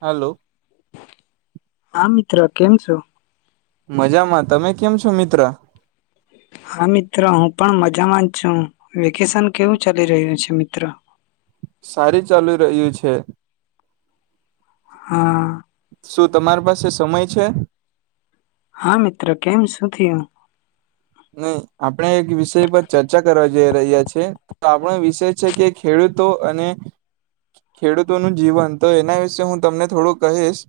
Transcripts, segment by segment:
હાલો આતી ત્ર કેમ છો મજામાં તમે કેમ છો મિત્ર હા મિત્રો હું પણ મજામાં છું. વેકેશન કેવું ચાલી રહ્યું છે મિત્રો સારી ચાલુ રહ્યું છે હા શું તમારી પાસે સમય છે હા મિત્ર કેમ શું થયયું નહી આપડે એક વિષય પર ચર્ચા કરવા જ રહ્યા છે તો આપણો વિષય છે કે ખેડૂતો અને ખેડૂતોનું જીવન તો એના વિશે હું તમને થોડું કહીશ.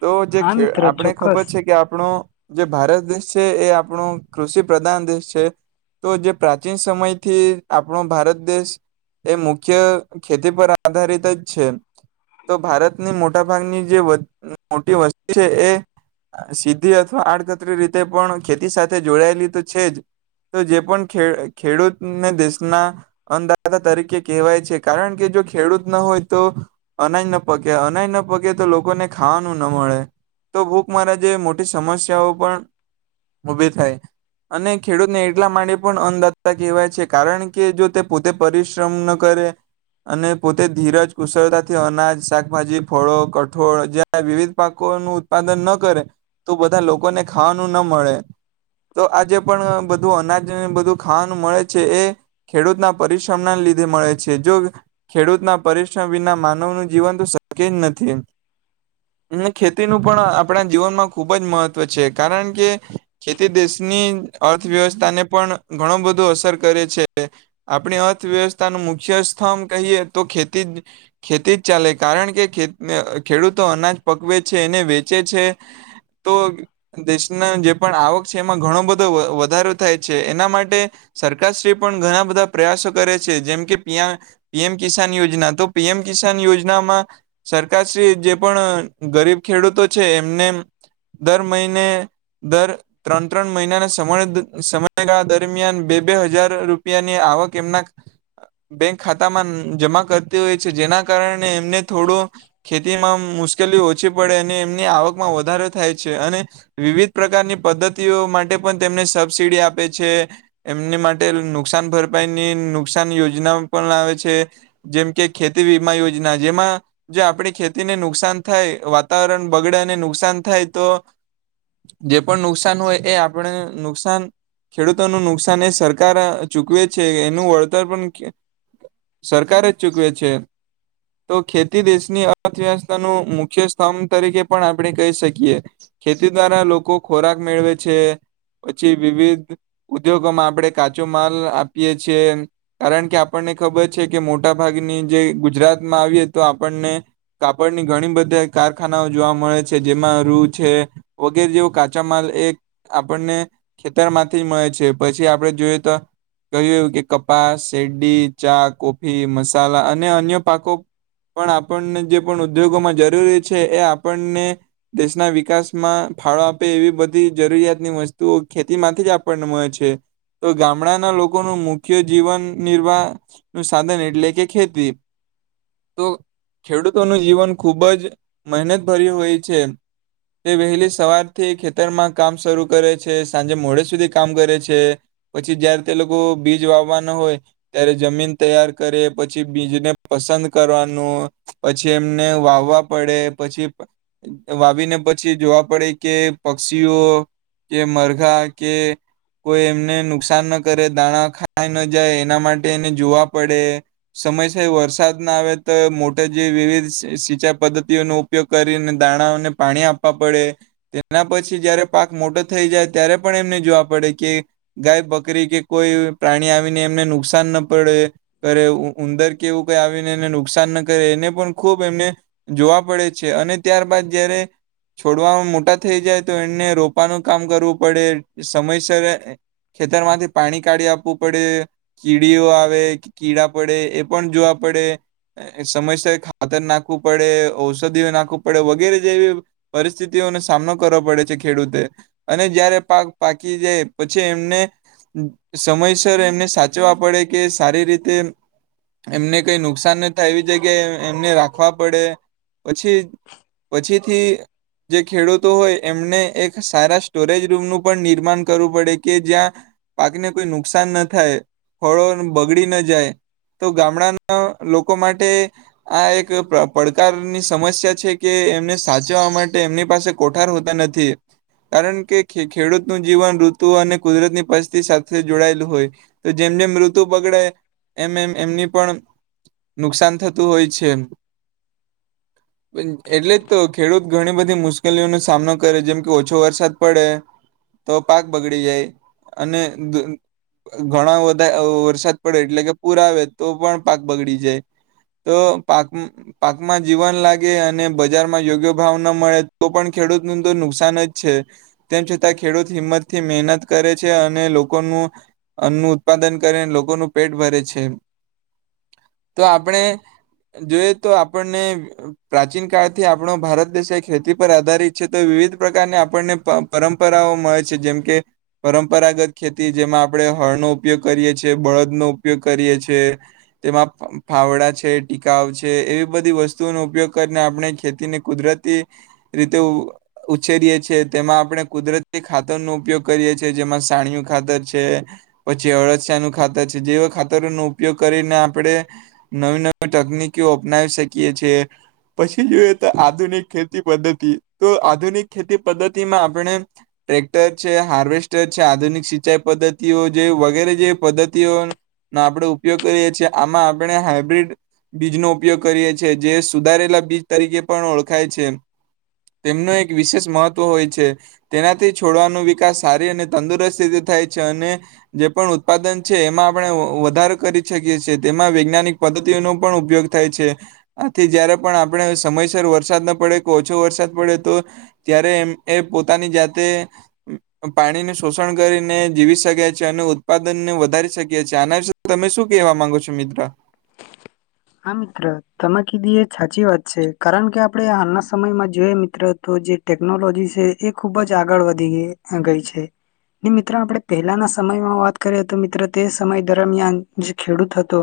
તો જે હા મિત્ર આપણે ચોક્કસ ખબર છે કે આપણો જે ભારત દેશ છે એ આપણો કૃષિ પ્રધાન દેશ છે. તો જે પ્રાચીન સમયથી આપણો ભારત દેશ એ મુખ્ય ખેતી પર આધારિત જ છે તો ભારતની મોટા ભાગની જે મોટી વસ્તુ છે એ સીધી અથવા આડકતરી રીતે પણ ખેતી સાથે તે જોડાયેલી તો છે જ જે પણ ખેડૂતને દેશના અનદાતા તરીકે કહેવાય છે કારણ કે જો ખેડૂત ન હોય તો અનાજ ન પાકે અનાજ ન પાકે તો લોકોને ખાવાનું ના મળે તો ભૂખ મારા જેવી મોટી સમસ્યાઓ પણ ઉભી થ અને ખેડૂતને એટલા માટેમાં પણ અનદાતા કહેવાય છે કારણ કે જો તે પોતે પરિશ્રમ ન કરે અને પોતે ધીરજ કુશળતાથી અનાજ શાકભાજી ફળો કઠોળ જ્યાં વિવિધ પાકોનું ઉત્પાદન ન કરે તો બધા લોકોને ખાવાનું ન મળે તો આજે પણ બધું અનાજ બધું ખાવાનું મળે છે. એ ખેડૂતના પરિશ્રમ ના લીધે મળે છે. જો ખેડૂતના પરિશ્રમ વિના માનવનું જીવન તો શક્ય જ નથી. ખેતીનું પણ આપણા જીવનમાં ખૂબ જ મહત્વ છે કારણ કે ખેતી દેશની અર્થવ્યવસ્થાને પણ ઘણું બધો અસર કરે છે. આપણી અર્થવ્યવસ્થાનો મુખ્ય સ્તંભ કહીએ તો ખેતી ખેતી જ ચાલે કારણ કે ખેડૂતો અનાજ પકવે છે એને વેચે છે તો દેશના જે પણ આવક છે એમાં ઘણો બધો વધારો થાય છે એના માટે સરકારશ્રી પણ ઘણા બધા પ્રયાસો કરે છે. દર ત્રણ ત્રણ મહિનાના સમ સમયગાળા દરમિયાન બે બે હજાર રૂપિયાની આવક એમના બેંક ખાતામાં જમા કરતી હોય છે જેના કારણે એમને થોડું ખેતી માં મુશ્કેલી ઓછી પડે અને એમની આવકમાં વધારો થાય છે અને વિવિધ પ્રકારની પદ્ધતિઓ માટે પણ તેમને સબસીિડી આપે છે એમની માટે નુકસાન ભરપાઈની નુકસાન યોજના પણ આવે છે જેમ કે ખેતી વીમા યોજના જેમાં જો આપણી ખેતીને નુકસાન થાય વાતાવરણ બગડેને નુકસાન થાય તો જે પણ નુકસાન હોય એ આપણે નુકસાન ખેડૂતોનું નુકસાન એ સરકાર ચૂકવે છે એનું વળતર પણ સરકાર જ ચૂકવે છે તો ખેતી દેશની અર્થવ્યવસ્થા ન મુખ્ય સ્તંભ તરીકે પણ આપણે કહી શકીએ ખેતી દ્વારા લોકો ખોરાક મેળવે છે, પછી વિવિધ ઉદ્યોગોમાં આપણે કાચો માલ આપીએ છે, કારણ કે આપણને ખબર છે કે મોટા ભાગની જે ગુજરાતમાં આવીએ તો આપણને, કાપડની ઘણી બધા કારખાનાઓ જોવા મળે છે જેમાં રૂ છે. વગેરે જેવો કાચા માલ એ આપણને ખેતર માંથી મળે છે પછી આપણે જોઈએ તો, કહ્યું કે કપાસ શેરડી ચા કોફી મસાલા અને અન્ય પાકો પણ આપણને જે પણ ઉદ્યોગોમાં જરૂરી છે એ આપણને, દેશના વિકાસ માં ફાળો આપે એવી બધી જરૂરિયાતની વસ્તુઓ ખેતીમાંથી જ આપણને મળે છે, તો ગામડાના લોકોનું મુખ્ય જીવન નિર્વાહ ન સાધન એટલે કે ખેતી, તો ખેડૂતોનું જીવન ખૂબ જ મહેનતભર્યું હોય છે. તે વહેલી સવારથી ખેતરમાં કામ શરૂ કરે છે સાંજે મોડે સુધી કામ કરે છે, પછી જયારે તે લોકો બીજ વાવવાના હોય, ત્યારે જમીન તૈયાર કરે પછી બીજને પસંદ કરવાનું પછી એમને વાવવા પડે પછી વાવીને પ પછી જોવા પડે કે પક્ષીઓ કે મરઘા કે કોઈ એમને નુકસાન ના કરે દાણા ખાય ન જાય એના માટે એને જોવા પડે, સમયસય વરસાદ ના આવે તો મોટેા જે વિવિધ સિંચાઈ પદ્ધતિઓનો ઉપયોગ કરીને દાણાને પાણી આપ પડે, તેના પછી જયારે પાક મોટો થઈ જાય ત્યારે પણ એમને જોવા પડે કે ગાય બકરી કે કોઈ પ્રાણી આવીને એમને નુકસાન ના પડે, કર ઉંદર કે એવું કઈ આવીને એને નુકસાન ના કરે એને પણ ખૂબ એમને, જોવા પડે છે અને ત્યારબાદ જયારે છોડવામાં મોટા થઈ જાય તો એને રોપવાનું કામ કરવું પડે સમયસરે ખેતરમાંથી પાણી કાઢી આપવું પડે, કીડીઓ આવે કીડા પડે એ પણ જોવા પડે, સમયસરે ખાતર નાખવું પડે ઔષધિઓ નાખવું પડે વગેરે જેવી પરિસ્થિતિઓનો સામનો કરવો પડે છે ખેડૂતે, અને જયારે પાક પાકી જાય પછી એમને સમયસર એમને, સાચવા પડે કે સારી રીતે એમને કઈ નુકસાન ન થાય એવી જગ્યાએ એમને રાખવા પડે, પછી પછીથી જે ખેડૂતો હોય એમને એક સારા સ્ટોરેજ રૂમનું પણ નિર્માણ કરવું પડે કે જ્યાં, પાકને કોઈ નુકસાન ન થાય ફળો બગડી ન જાય તો ગામડાના લોકો માટે આ એક પડકારની સમસ્યા છે કે એમને સાચવવા માટે એમની પાસે કોઠાર હોતા નથી, કારણ કે ખેડૂતનું જીવન ઋતુ અને કુદરતની પસ્તી સાથે જોડાયેલું હોય, તો જેમ જેમ ઋતુ બગડાય એમ એમ એમની પણ નુકસાન થતું હોય છે, એટલે જ તો ખેડૂત ઘણી બધી મુશ્કેલીઓનો સામનો કરે જેમ કે ઓછો વરસાદ પડે, તો પાક બગડી જાય અને ઘણા બધા વરસાદ પડે એટલે કે પૂર આવે તો પણ પાક બગડી જાય, તો પાક પાકમાં જીવન લાગે અને બજારમાં યોગ્ય મળે તો પણ ખેડૂત ન તો નુકસાન જ છે, તેમ છતાં ખેડૂત હિંમત થી મહેનત કરે છે અને લોકોનું, અન્નું ઉત્પાદન કરે લોકોનું પેટ ભરે છે, તો આપણે જોઈએ તો આપણને પ્રાચીન કળથી આપણ ભારત દ ખેતી પર આધારિત છે તો વિવિધ પ્રકારની આપણને પરંપરાઓ મળે છે જેમકે પરંપરાગત ખેતી જેમાં આપણે હળનો ઉપયોગ કરીએ છીએ બળદનોો ઉપયોગ કરીએ છીએ તેમાં ફાવડા છે ટકાઉ છે એવી બધી વસ્તુઓનો ઉપયોગ કરીને આપણે ખેતીને કુદરત રીતે ઉછેરીએ છીએ તેમાં આપણે કુદરતી ખાતર નો ઉપયોગ કરીએ છીએ જેમાં સાણીયું ખાતર છે, પછી અળસિયા નું ખાતર છે જેવા ખાતરો નો ઉપયોગ કરીને આપણે, નવી નવી તકનીકઓ અપનાવી શકીએ, છએ પછી જોઈએ તો આધુનિક ખેતી પદ્ધતિ તો આધુનિક ખેતી પદ્ધતિમાં આપણે ટ્રેક્ટર છે હાર્વેસ્ટર છે આધુનિક સિંચાઈ પદ્ધતિઓ જે વગેરે જે પદ્ધતિઓનો આપણે ઉપયોગ કરીએ છીએ આમાં આપણે હાઈબ્રિડ બીજનોો ઉપયોગ કરીએ છીએ જે સુધારેલા બીજ તરીકે પણ ઓળખ તેમનું એક વિશેષ મહત્વ હોય છે, તેનાથી છોડવાનો વિકાસ સારી અને તંદુરસ્ત રીતે થાય છે અને, જે પણ ઉત્પાદન છે એમાં આપણે વધારો કરી શકીએ છીએ તેમાં વૈજ્ઞાનિક પદ્ધતિનો પણ ઉપયોગ થાય છે, આથી જયારે પણ આપણે સમયસર વરસાદ ન પડે કે ઓછો વરસાદ પડે તો, ત્યારે એમ એ પોતાની જાતે પાણીનું શોષણ કરીને જીવી શક્યા છે અને ઉત્પાદનને વધારી શકી્યા છે આના વિ તમે શું કહેવા માંગો છો મિત્ર? હા મિત્ર તમાકી દી એ સાચી વાત છે કારણ કે આપણે હાલના સમયમાં જોઈએ મિત્ર તો જે ટેકનોલોજી છે એ ખુબ જ આગળ વધી ગઈ છે ને મિત્રો આપણે પહેલાના સમયમાં વાત કરીએ તો મિત્ર તે સમય દરમિયાન જે ખેડૂત હતો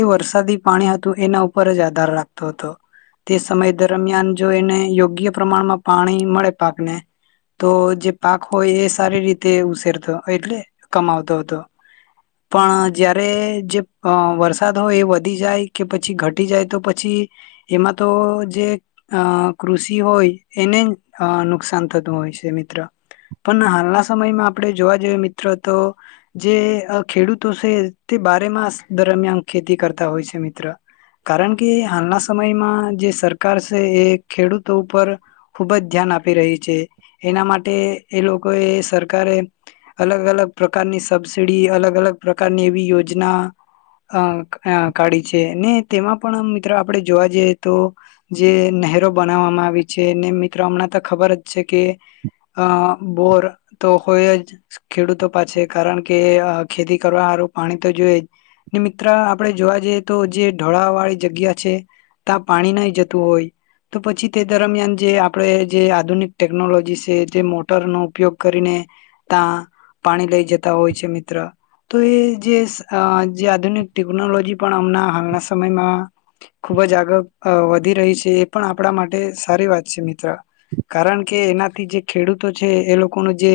એ વરસાદી પાણી હતું એના ઉપર જ આધાર રાખતો હતો, તે સમય દરમિયાન જો એને યોગ્ય પ્રમાણમાં પાણી મળે પાકને, તો જે પાક હોય એ સારી રીતે ઉછરતો એટલે કમાવતો હતો, પણ જયારે જે વરસાદ હોય એ વધી જાય કે પછી ઘટી જાય તો પછી, એમાં તો જે અ કૃષિ હોય એને નુકસાન થતું હોય છે મિત્ર, પણ હાલના સમયમાં આપણે જોવા જઈએ મિત્ર તો, જે ખેડૂતો છે તે બારે માસ દરમિયાન ખેતી કરતા ય છે મિત્ર, કારણ કે હાલના સમયમાં જે સરકાર છે એ ખેડૂતો ઉપર ખુબ જ ધ્યાન આપી રહી છે, એના માટે એ લોકો એ સરકારે અલગ અલગ પ્રકારની સબસીડી અલગ અલગ પ્રકારની એવી યોજના અ અ કાઢી છે ને તેમાં પણ મિત્ર આપણે જોવા જઈએ તો જે નહેરો બનાવવામાં આવી છે ને મિત્રો હમણાં તો ખબર જ છે કે અ બોર તો હોય જ ખેડૂતો પાસે કારણ કે ખેતી કરવારું પાણી તો જોઈએ જ ને મિત્ર આપણે જોવા જઈએ તો જે ઢોળા વાળી જગ્યા છે ત્યાં પાણી નહી જતું હોય તો પછી તે દરમિયાન જે આપણે જે આધુનિક ટેકનોલોજી છે જે મોટરનો ઉપયોગ કરીને ત્યાં પાણી લઈ જતા હોય છે મિત્ર તો એ જે આધુનિક ટેકનોલોજી પણ હમણા હાલના સમયમાં ખુબ જ આગળ વધી રહી છે એ પણ આપણા માટે સારી વાત છે મિત્ર કારણ કે એનાથી જે ખેડૂતો છે એ લોકોનું જે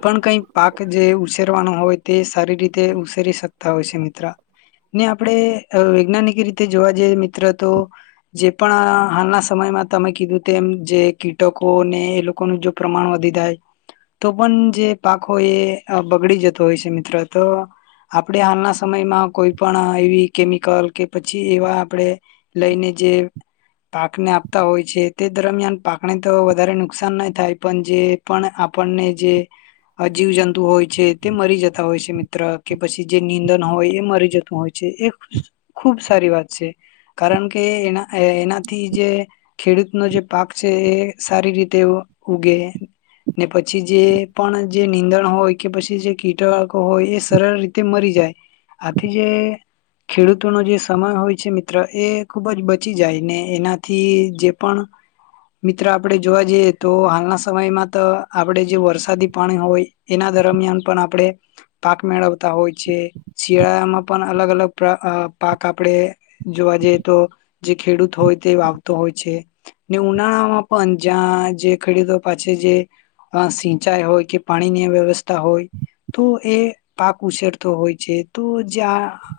પણ કઈ પાક જે ઉછરવાનું હોય તે સારી રીતે ઉશેરી શકતા હોય છે મિ ત્ર ને આપણે વૈજ્ઞાનિક રીતે જોવા જઈએ મિત્ર તો જે પણ હાલના સમયમાં તમે કીધું તેમ જે કીટકો ને એ લોકોનું જો પ્રમાણ વધી જાય તો પણ જે પાક હોય એ બગડી જતો હોય છે મિત્ર તો આપણે હાલના સમયમાં કોઈ પણ એવી કેમિકલ કે પછી એવા આપણે લઈને જે પાકને આપતા હોય છે તે દરમિયાન પાકને તો વધારે નુકસાન નાહી થાય પણ જે પણ આપણને જે અજીવ જંતુ હોય છે તે મરી જતા હોય છે મિત્ર કે પછી જે ંદણ હોય એ મરી જતું હોય છે એ ખુબ સારી વાત છે કારણ કે એના એનાથી જે ખેડૂતનો જે પાક છે એ સારી રીતે ઉગે ને પછી જે પણ જે નીંદણ હોય કે પછી જે કીટકો હોય એ સરળ રીતે મરી જાય આથી જે ખેડૂતોનો જે સમય હોય છે મિત્ર એ ખુબ જ બચી જાય ને એનાથી જે પણ મિત્ર આપણે જોવા જઈએ તો હાલના સમયમાં તો આપણે જે વરસાદી પાણી હોય એના દરમિયાન પણ આપણે પાક મેળવતા હોય છે શિયાળામાં પણ અલગ અલગ પાક આપણેે જોવા જઈએ તો જે ખેડૂત હોય તે વાવતો હોય છે ને ઉનાળામાં પણ જ્યાં જે ખેડૂતો પાસે જે સિંચાઈ હોય કે પાણીની વ્યવસ્થા હોય તો એ પાક ઉછરતો હોય તો જે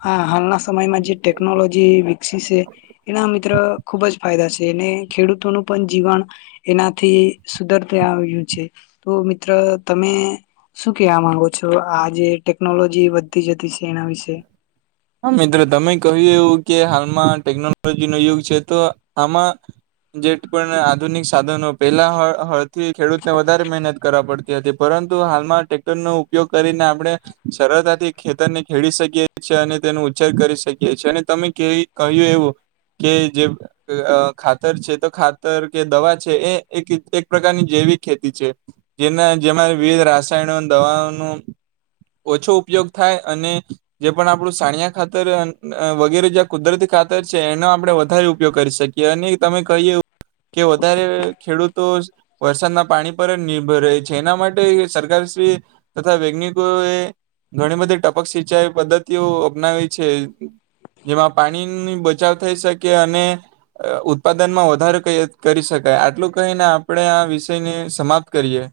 હાલના સમયમાં જે ટેકનોલોજી વિકસી છે એના મિત્ર ખુબ જ ફાયદા છે અને ખેડૂતોનું પણ જીવન એનાથી સુધરતા આવ્યું છે તો મિત્ર તમે શું કેહેવા માંગો છો આ જે ટેકનોલોજી જતી જતી છે એના વિશે હા મિત્રો તમે કહ્યું એું કે હાલમાં ટેકનોલોજી ન યુગ છે તો આમાં જે પણ આધુનિક સાધનો પહેલા થી ખેડૂત ને વધારે મહેનત કરવા પડતી હતી પરંતુ હાલમાં ટટેક્ટરનો ઉપયોગ કરીને આપણે સરળતાથી ખેતરને ખેડી શકીએ છીએ અને તેનો ઉછેર કરી શકીએ છી અને તમે કહ્યું એવું કે જે ખાતર છે તો ખાતર કે દવા છે એ એક એક પ્રકારની જૈવિક ખેતી છે જેના જેમાં વિવિધ રાસાયણ દવાઓનો ઓછો ઉપયોગ થાય અને જે પણ આપું સાણિયા ખાતર વગેરે જ્યાં કુદરતી ખાતર છે એનો આપણે વધારે ઉપયોગ કરી શકીએ અને તમે કહીએ કે વધારે ખેડૂતો વરસાદના પાણી પર જ નિર્ભર રહે છે એના માટે સરકારશ્રી તથા વૈજ્ઞિકો એ ઘણી બધી ટપક સિંચાઈ પદ્ધતિ ઓ અપનાવી છે જેમાં પાણીની બચાવ થઈ શકે અને ઉત્પાદનમાં વધારો કરી શકાય આટલું કહીને આપણે આ વિષયને સમાપ્ત કરીએ